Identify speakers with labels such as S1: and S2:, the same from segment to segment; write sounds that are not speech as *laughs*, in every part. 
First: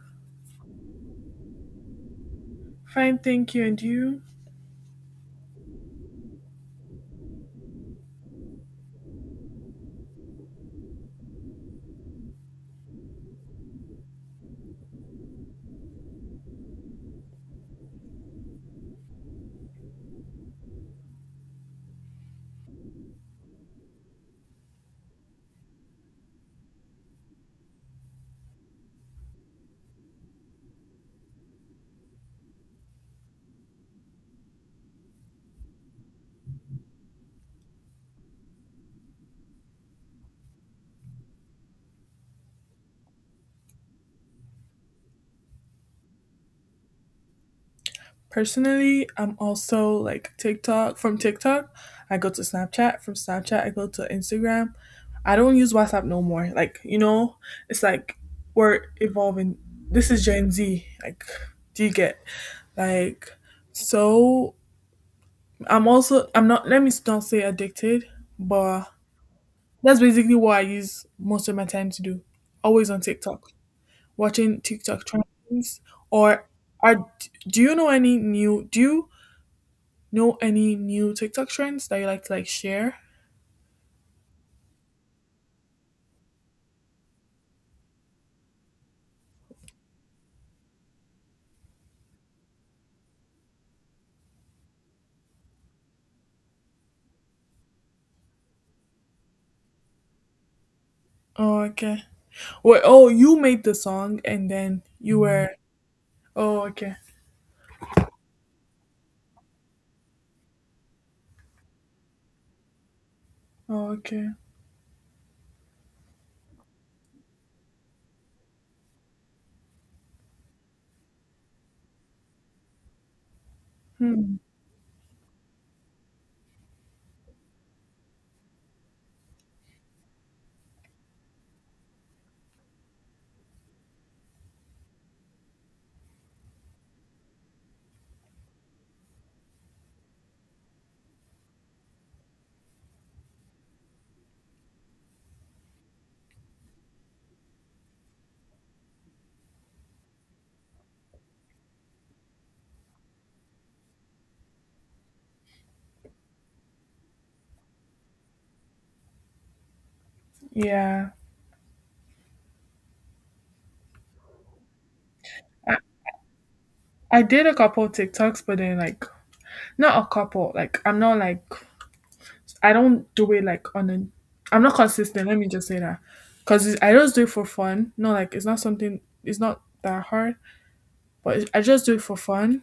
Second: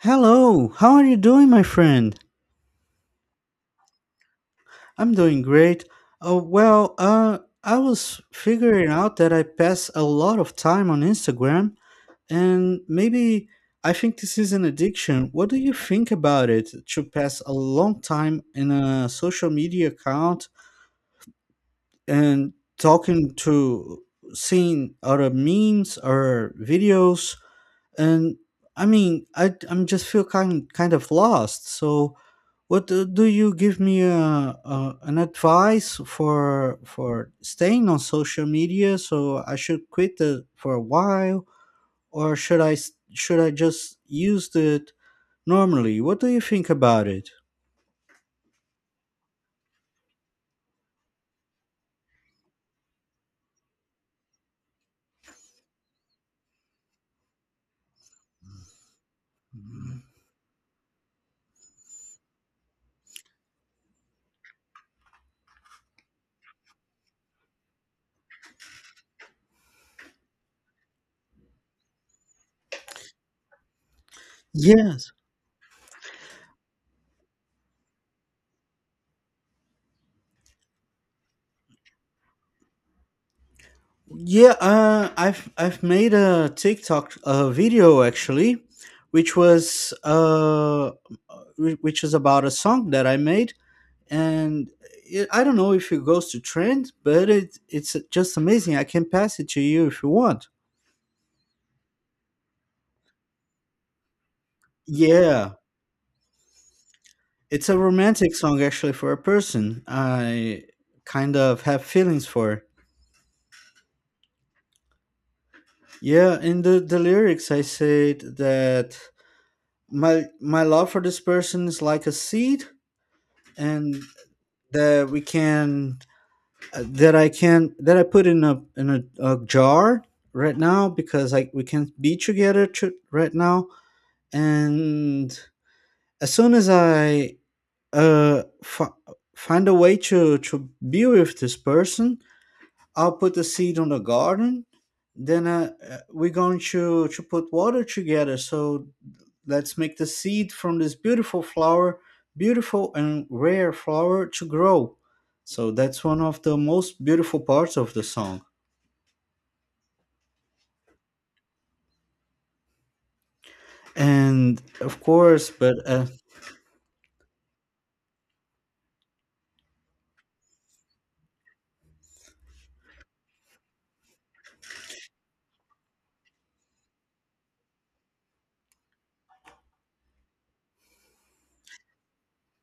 S1: Hello, how are you doing, my friend?
S2: Fine, thank you. And you?
S1: I'm doing great. I was figuring out that I pass a lot of time on Instagram, and maybe I think this is an addiction. What do you think about it to pass a long time in a social media account and talking to seeing other memes or videos? And I mean, I'm just feel kind of lost. So what, do you give me an advice for staying on social media? So I should quit it for a while, or should I just use it normally? What do you think about it?
S2: Personally, I'm also like TikTok. From TikTok, I go to Snapchat. From Snapchat, I go to Instagram. I don't use WhatsApp no more. Like, you know, it's like we're evolving. This is Gen Z. Like, do you get? Like, so I'm also, I'm not, let me not say addicted, but that's basically what I use most of my time to do. Always on TikTok, watching TikTok
S1: Yes.
S2: trends? Or are do you know any new do you know any new TikTok trends that you like to like share?
S1: Yeah, I've made a TikTok video actually, which which is about a song that I made, and it, I don't know if it goes to trend, but it's just amazing. I can pass it to you if you want.
S2: Oh, okay. Wait, oh, you made the song and then you
S1: Yeah,
S2: were? Oh, okay.
S1: it's a romantic song actually for a person I kind of have feelings for.
S2: Oh, okay.
S1: Yeah, in the lyrics I said that my love for this person is like a seed and
S2: Hmm.
S1: that we can, that I can, that I put in a a jar right now because like we can be together to, right now. And as soon as I uh fi- find a way to be with this person, I'll put a seed on the garden. Then, we're going to put water together, so let's make the seed from this beautiful flower, beautiful and rare flower, to grow. So that's one of the most beautiful parts of the song.
S2: Yeah.
S1: And of course, but
S2: I did a couple of TikToks, but then, like, not a couple. Like, I'm not like, I don't do it like on a, I'm not consistent, let me just say that. Cause I just do it for fun. No, like, it's not something, it's not that hard. But I just do it for fun.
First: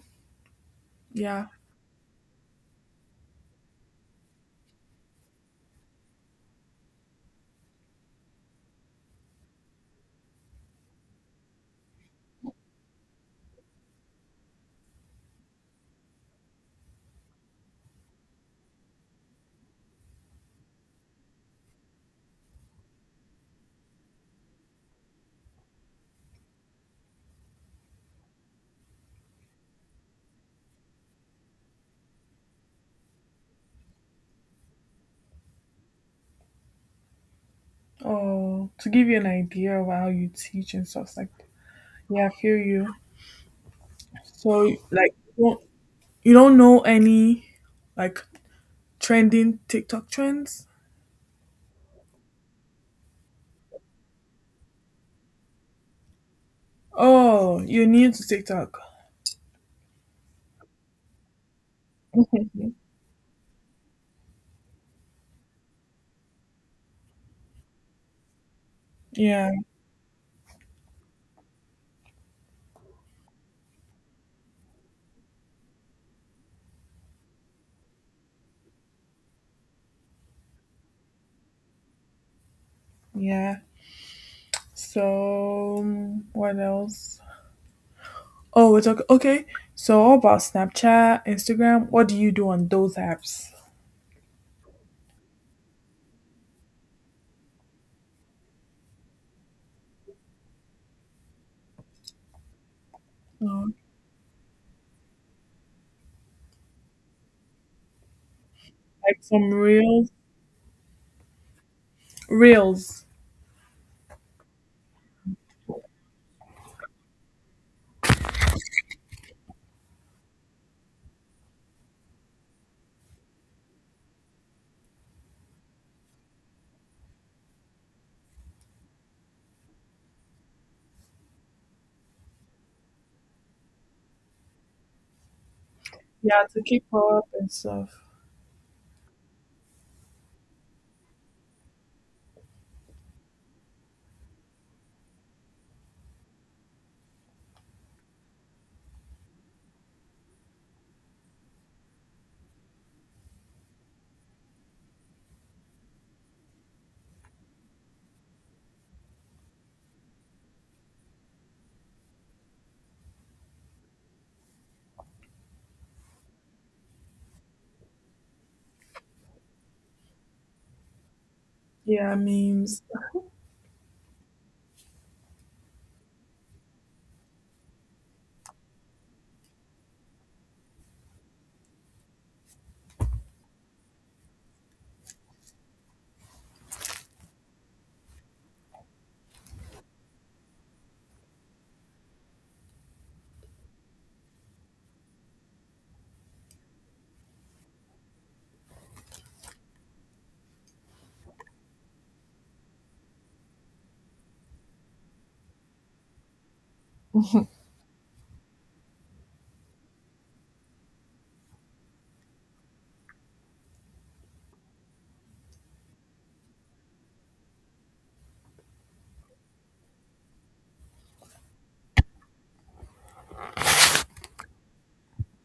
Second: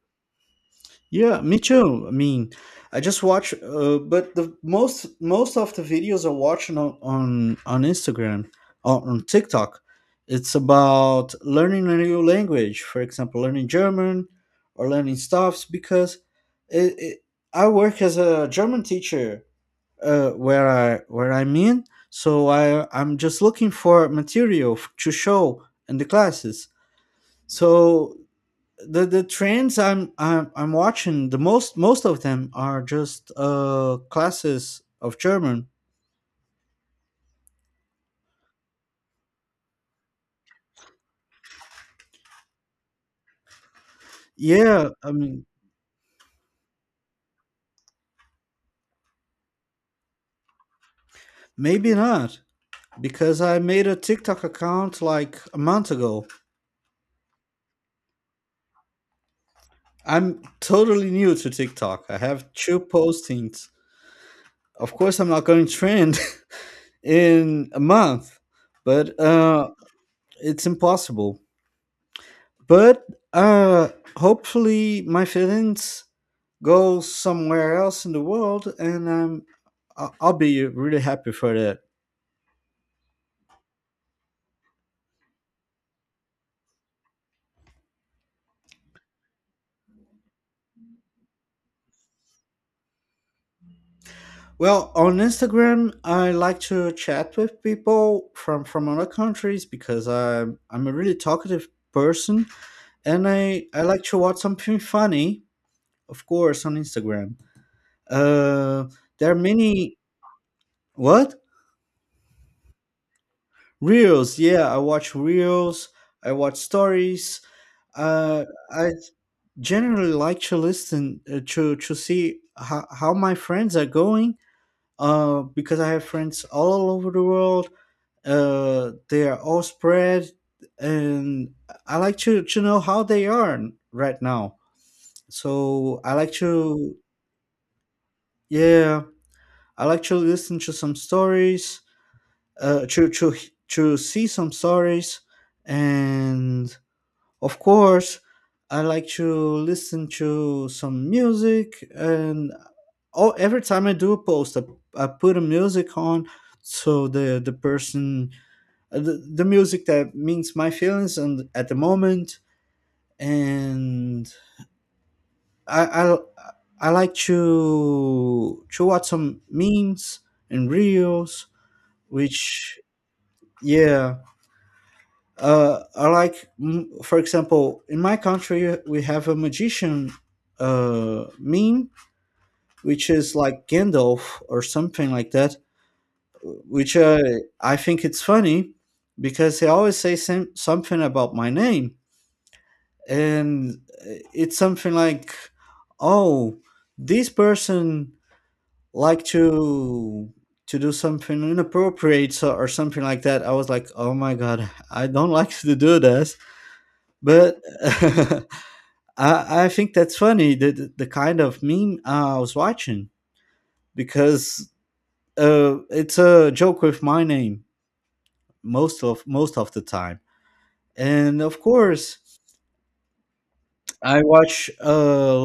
S1: yeah,
S2: Yeah.
S1: me too. I mean, I just watch, but the most of the videos I watch on on Instagram or on TikTok, it's about learning a new language. For example, learning German or learning stuffs because it, it, I work as a German teacher, where I, where I'm in. So I'm just looking for material to show in the classes. So the trends I'm watching, the most of them are just classes of German.
S2: Oh, to give you an idea of how you teach and stuff like that. Yeah, I feel you. So,
S1: Yeah, I
S2: like,
S1: mean
S2: you don't know any, like, trending TikTok trends?
S1: maybe not, because I made a TikTok account like a month ago.
S2: Oh, you're new to TikTok.
S1: I'm totally new to TikTok. I have two
S2: *laughs*
S1: postings. Of course, I'm not going to trend *laughs* in a month, but
S2: Yeah,
S1: it's impossible. But uh, hopefully, my feelings go somewhere else in the world, and I'll be really happy for that.
S2: yeah. So what else? Oh, we're talking, okay. So all about Snapchat, Instagram. What do you do on those apps?
S1: Well, on Instagram I like to chat with people from other countries, because I'm a really talkative person, and
S2: Um,
S1: I like to watch something funny. Of course, on Instagram, uh
S2: like
S1: there are
S2: some
S1: many,
S2: reels,
S1: what,
S2: reels.
S1: reels. Yeah, I watch reels, I watch stories. Uh I generally like to listen, to see how my friends are going, because I have friends all over the world. They are all spread, and I like to know how they are right now. So I like
S2: Yeah, to keep
S1: to,
S2: up and stuff.
S1: yeah, I like to listen to some stories, to to see some stories. And of course, I like to listen to some music, and oh, every time I do a post, I put a music on, so the person, uh, the, the music that means my feelings and at the moment. And I I, I like to watch some memes and reels,
S2: Yeah,
S1: which,
S2: memes.
S1: yeah, I like, for example, in my country, we have a magician, meme, which is like Gandalf or something like that, which, I think it's funny because he always says some, something about my name. And it's something like, oh, this person like to do something inappropriate so, or something like that. I was like, oh my God, I don't *laughs* like to do this, but *laughs* I think that's funny, the, the kind of meme, I was watching, because it's a joke with my name most of the time. And of course I watch a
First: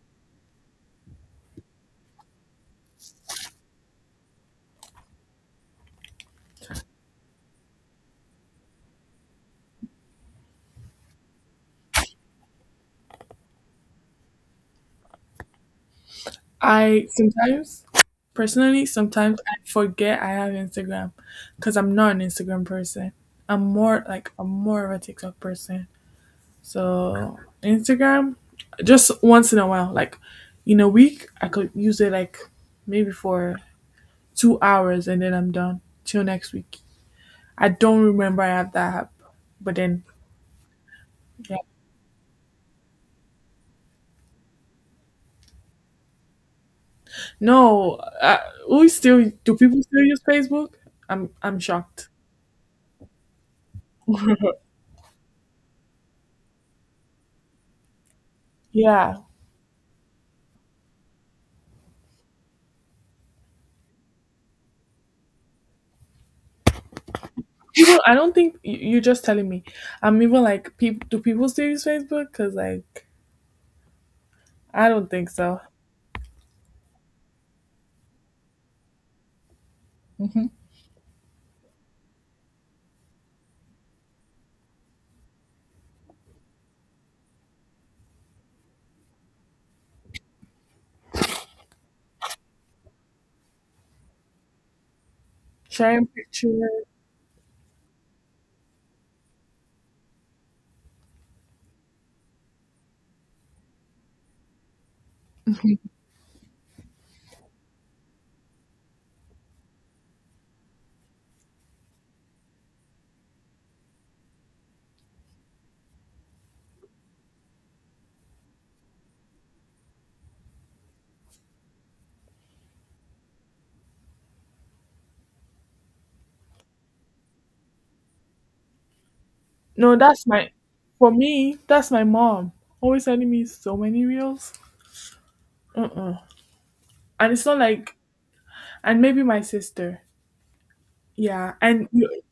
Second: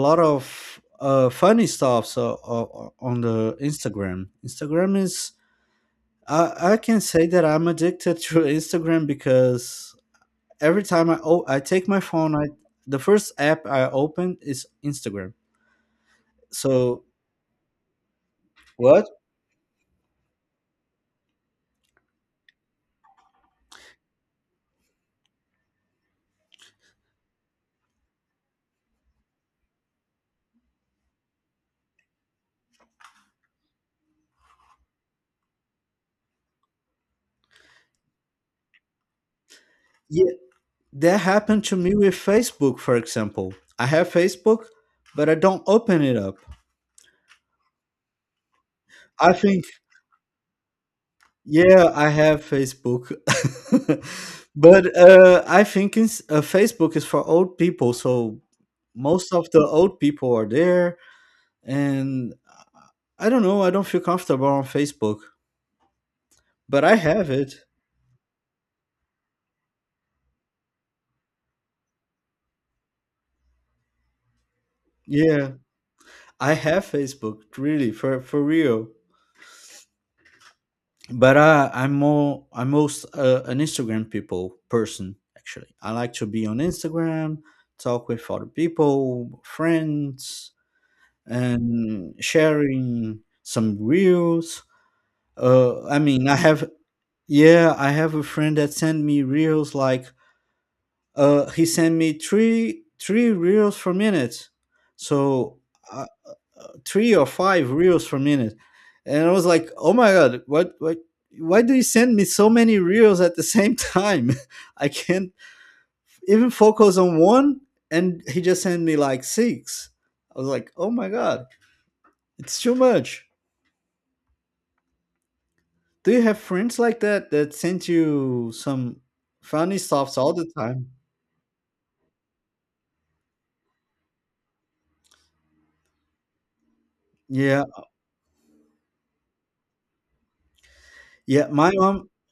S1: lot of, funny stuff so, on the Instagram. Instagram is, I can say that I'm addicted to Instagram because every time I take my phone, I, the first app I open is Instagram. So
S2: I sometimes, personally,
S1: what?
S2: sometimes I forget I have Instagram because I'm not an Instagram person. I'm more like, I'm more of a TikTok person. So Instagram, just once in a while, like in a week, I could use it like maybe for 2 hours and then I'm done till next week. I don't remember I have that app, but then
S1: Yeah, that
S2: yeah,
S1: happened to me with Facebook, for example. I have Facebook, but I don't open it up.
S2: no, we still
S1: I
S2: do,
S1: think,
S2: people still use Facebook? I'm
S1: yeah, I
S2: shocked. *laughs*
S1: have Facebook. *laughs* but I think it's, Facebook is for old people. So
S2: Yeah.
S1: most of the old people are there. And I don't know, I don't feel comfortable on Facebook, but I have it.
S2: Even I don't think, you're just telling me. I'm even like, people do, people still use Facebook? Because, like, I don't think
S1: Yeah,
S2: so.
S1: I have Facebook, really, for real.
S2: Hmm.
S1: But I'm more I'm most an Instagram people person actually. I like to be on Instagram, talk with other people, friends, and sharing some reels. I
S2: Sharing
S1: mean, I
S2: pictures.
S1: have, yeah, I have a friend that sent me reels like, he sent me three reels per minute. So I, three or five reels per minute, and I was like, oh my god, what, what. Why do you send me so many reels at the same time? *laughs* I can't even focus on one, and he just sent me like six. I was like, "Oh my god, it's too much." Do you have friends like that, that send you some funny
S2: No,
S1: stuffs
S2: that's
S1: all the
S2: my.
S1: time?
S2: For me, that's my mom. Always sending me so many reels. Uh-uh. And it's not
S1: Yeah,
S2: like, and maybe my sister.
S1: yeah.
S2: Yeah, and you.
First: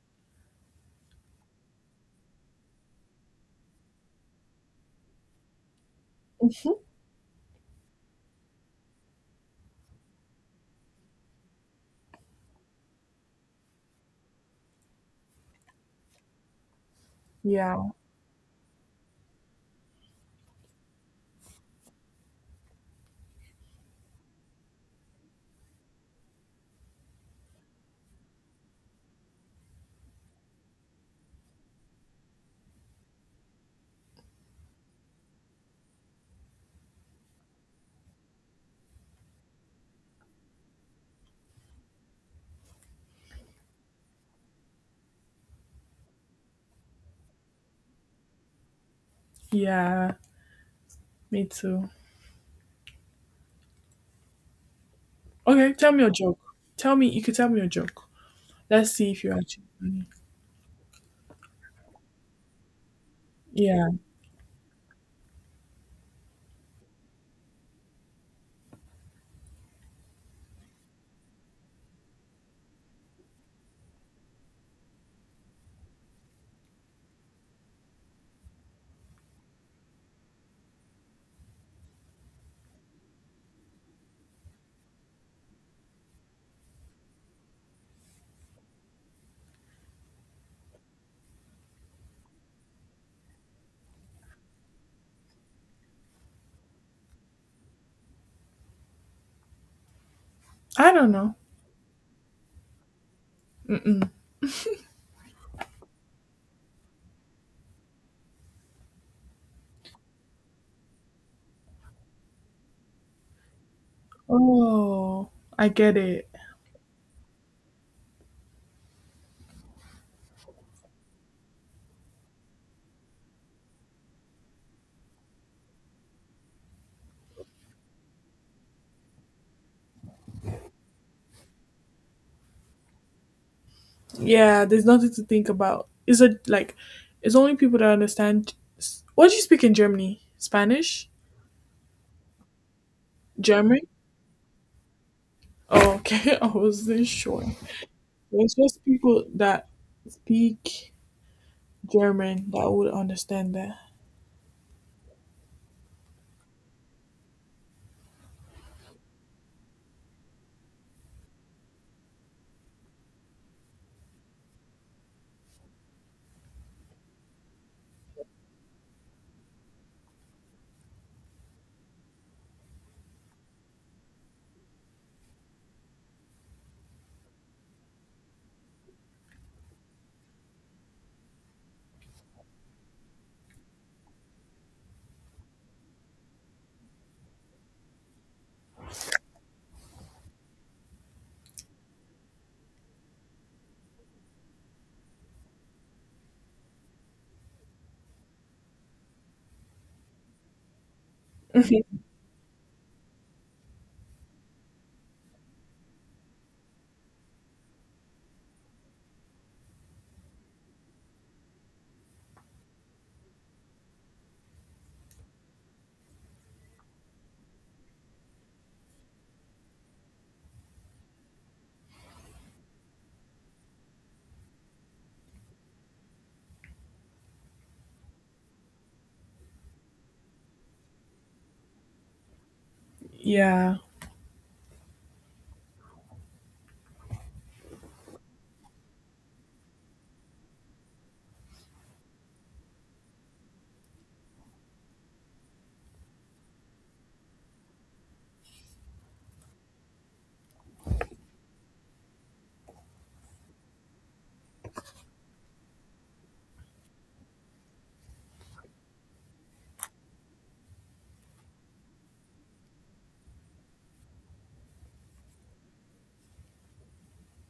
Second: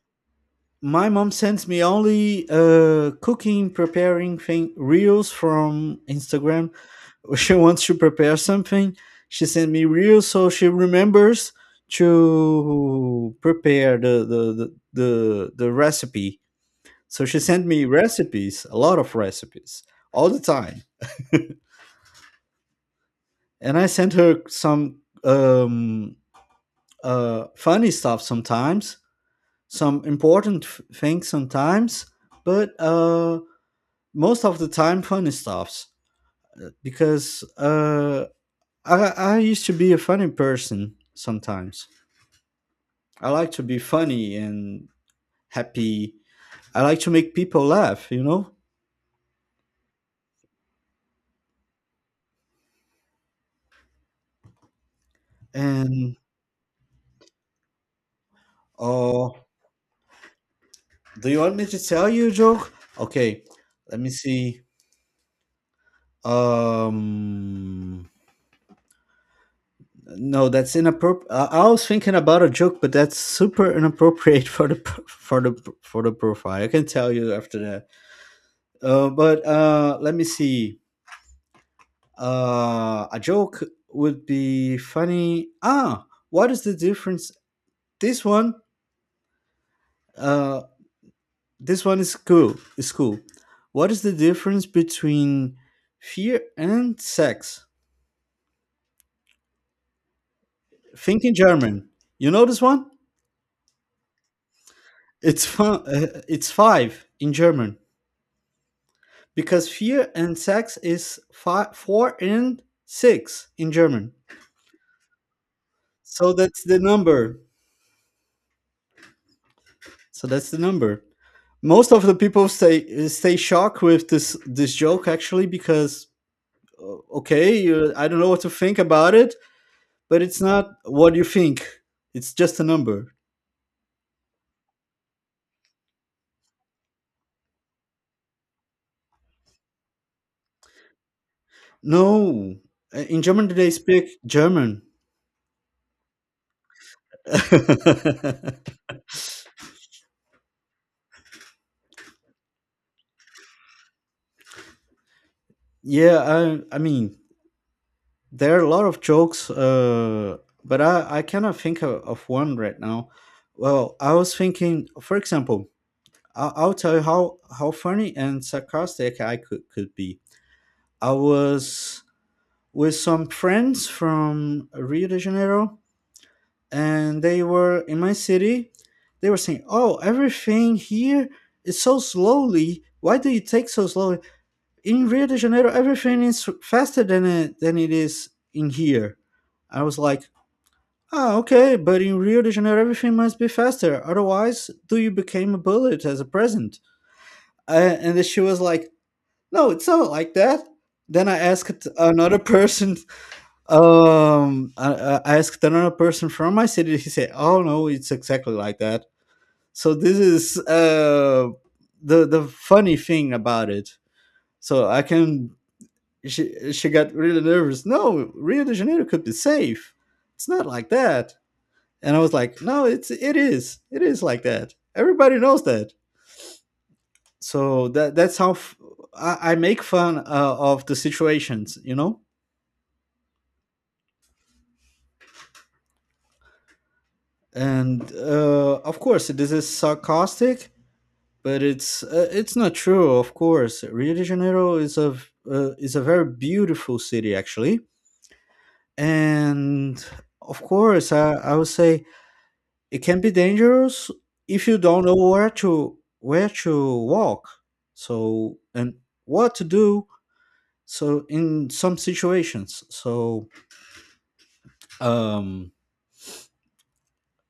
S1: My mom sends me only cooking preparing thing reels from Instagram.
S2: Mhm.
S1: *laughs* She wants to prepare something, she sent me reels so she remembers to prepare the recipe. So she sent
S2: Yeah,
S1: me recipes, a lot of recipes, all the time. *laughs* And I sent her some, funny stuff sometimes, some important things sometimes, but most of the time funny stuffs, because I I used to be a funny person sometimes. I like to be funny and happy. I like to make people laugh, you know.
S2: yeah, me too. Okay, tell me a
S1: And
S2: joke. Tell me, you could tell me a joke. Let's see if
S1: oh,
S2: you're actually funny.
S1: do you want me to tell you a joke? Okay,
S2: Yeah,
S1: let me see. Um, no, that's inappropriate. I was thinking about a joke, but that's super inappropriate *laughs* for the for the, for the profile. I can tell you after that. But let me see. A joke would be funny. Ah, what is the difference? This one, uh, this one is cool. Is cool. What is the difference between fear and sex?
S2: I don't
S1: Think in
S2: know.
S1: German. You know this one?
S2: Mm-mm.
S1: It's fun. It's five in German, because fear and sex is five, four and six in German.
S2: Oh, I get it.
S1: So that's the number. So that's the number. Most of the people stay shocked with this joke actually, because, okay, you, I don't know what to think about it, but it's not what you think, it's just a number.
S2: Yeah, there's nothing to think about. Is it like it's only people that understand? What do you speak in Germany? Spanish?
S1: No, in German they
S2: German?
S1: speak German.
S2: Oh, okay. *laughs* I wasn't sure.
S1: *laughs*
S2: There's just people that speak German that would understand that.
S1: Yeah, I mean, there are a lot of jokes, but I cannot think of one right now. Well, I was thinking, for example, I'll tell you how funny and sarcastic could be. I was with some friends from Rio de Janeiro, and they were in my city. They were saying, "Oh, everything here is so slowly. Why do you take so slowly? In Rio de Janeiro, everything is faster than than it is in here." I was like, "Ah, okay, but in Rio de Janeiro, everything must be faster. Otherwise, do you became a bullet as a present?" And then she was like, "No, it's not like that." Then I
S2: *laughs*
S1: asked another *laughs* person. I asked another person from my city. He said, "Oh no, it's exactly like that." So this is, the funny thing about it. So I can, she got really nervous. No, Rio de Janeiro could be safe. It's not like that. And I was like, "No, it's it is. It is like that. Everybody knows that." So that that's how f- I make fun, of the situations, you know.
S2: Yeah.
S1: And of course, this is sarcastic, but it's not true. Of course, Rio de Janeiro is a, is a very beautiful city actually. And of course, I would say it can be dangerous if you don't know where to walk, so, and what to do, so in some situations. So, um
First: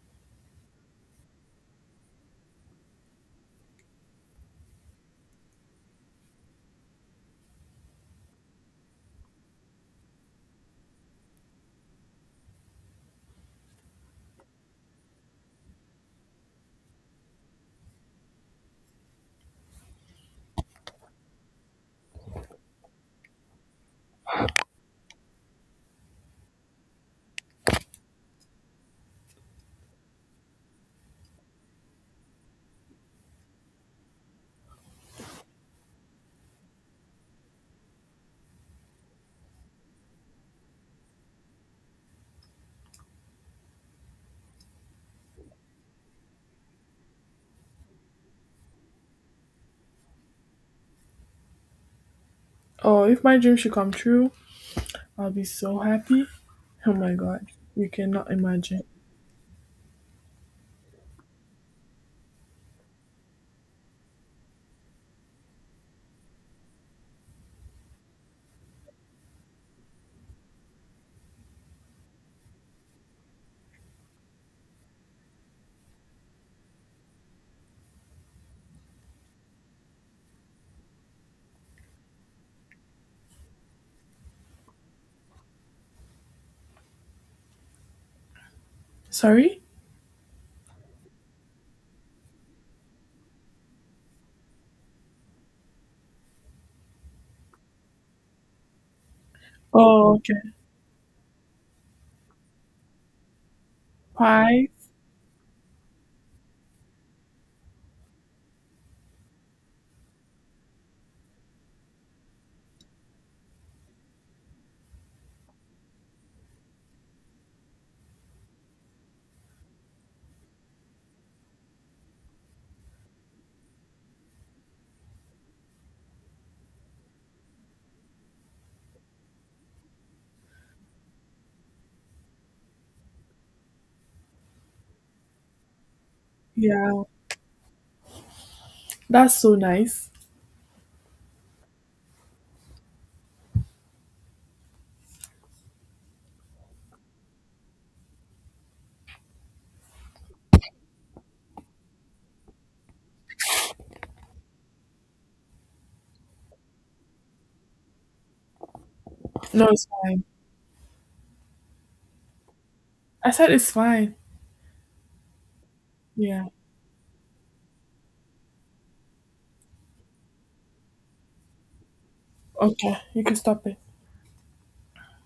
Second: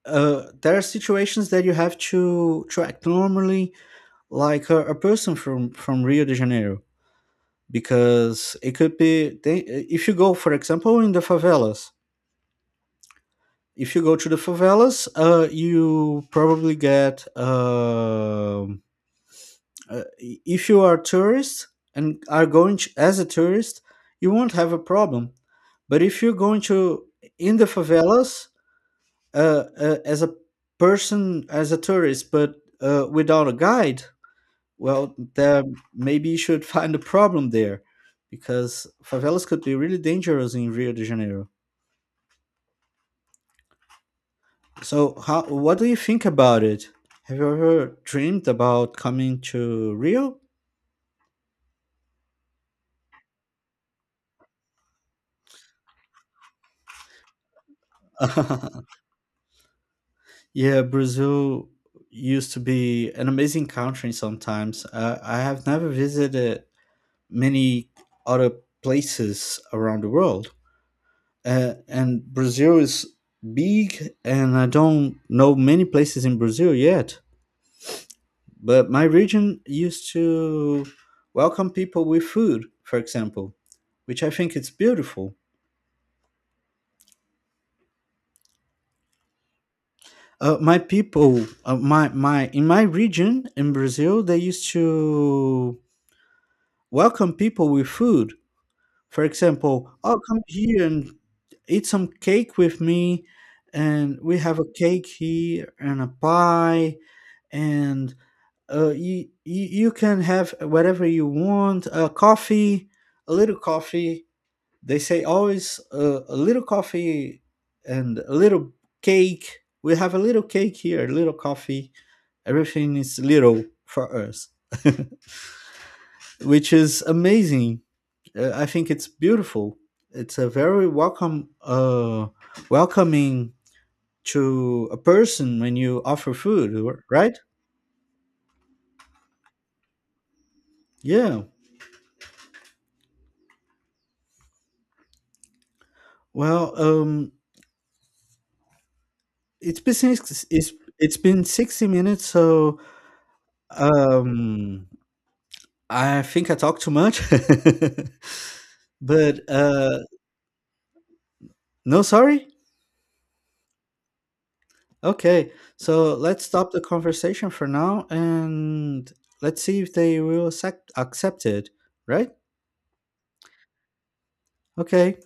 S1: there are situations that you have to act normally, like a person from Rio de Janeiro, because it could be they, if you go, for example, in the favelas, if you go to the favelas, you probably get, if you are tourist and are going to, as a tourist, you won't have a problem. But if you're going to in the favelas, as a person, as a tourist, but without a guide, well, there maybe you should *laughs* find a problem there, because favelas could be really dangerous in Rio de Janeiro. So, how, what do you think about it? Have you ever dreamed about coming to Rio?
S2: Oh, if my dream should come true, I'll be so happy. Oh my god. You cannot imagine.
S1: *laughs* Yeah, Brazil used to be an amazing country sometimes. I have never visited many other places around the world. And Brazil is big, and I don't know many places in Brazil yet. But my region used to welcome people with food, for example, which I think it's beautiful.
S2: Sorry?
S1: My people, my my In my region in Brazil, they used to welcome people with food. For example,
S2: Oh,
S1: oh, come
S2: okay.
S1: here and eat some cake with me, and we have a
S2: Pie?
S1: cake here and a pie, and, you, you can have whatever you want, a coffee, a little coffee. They say always, a little coffee and a little cake. We have a little cake here, a little coffee. Everything is little for us, which is amazing. I think it's beautiful. It's a very welcoming to a person when you offer food,
S2: Yeah.
S1: right?
S2: That's so nice.
S1: Yeah. Well, it's been six, it's it's been 60 minutes, so um, I think I talked too much. *laughs* But
S2: No, it's fine.
S1: no, sorry?
S2: I said it's fine.
S1: Okay. So let's
S2: Yeah.
S1: stop the conversation for now, and let's see if they will accept it, right?
S2: Okay, you can stop it.
S1: Okay.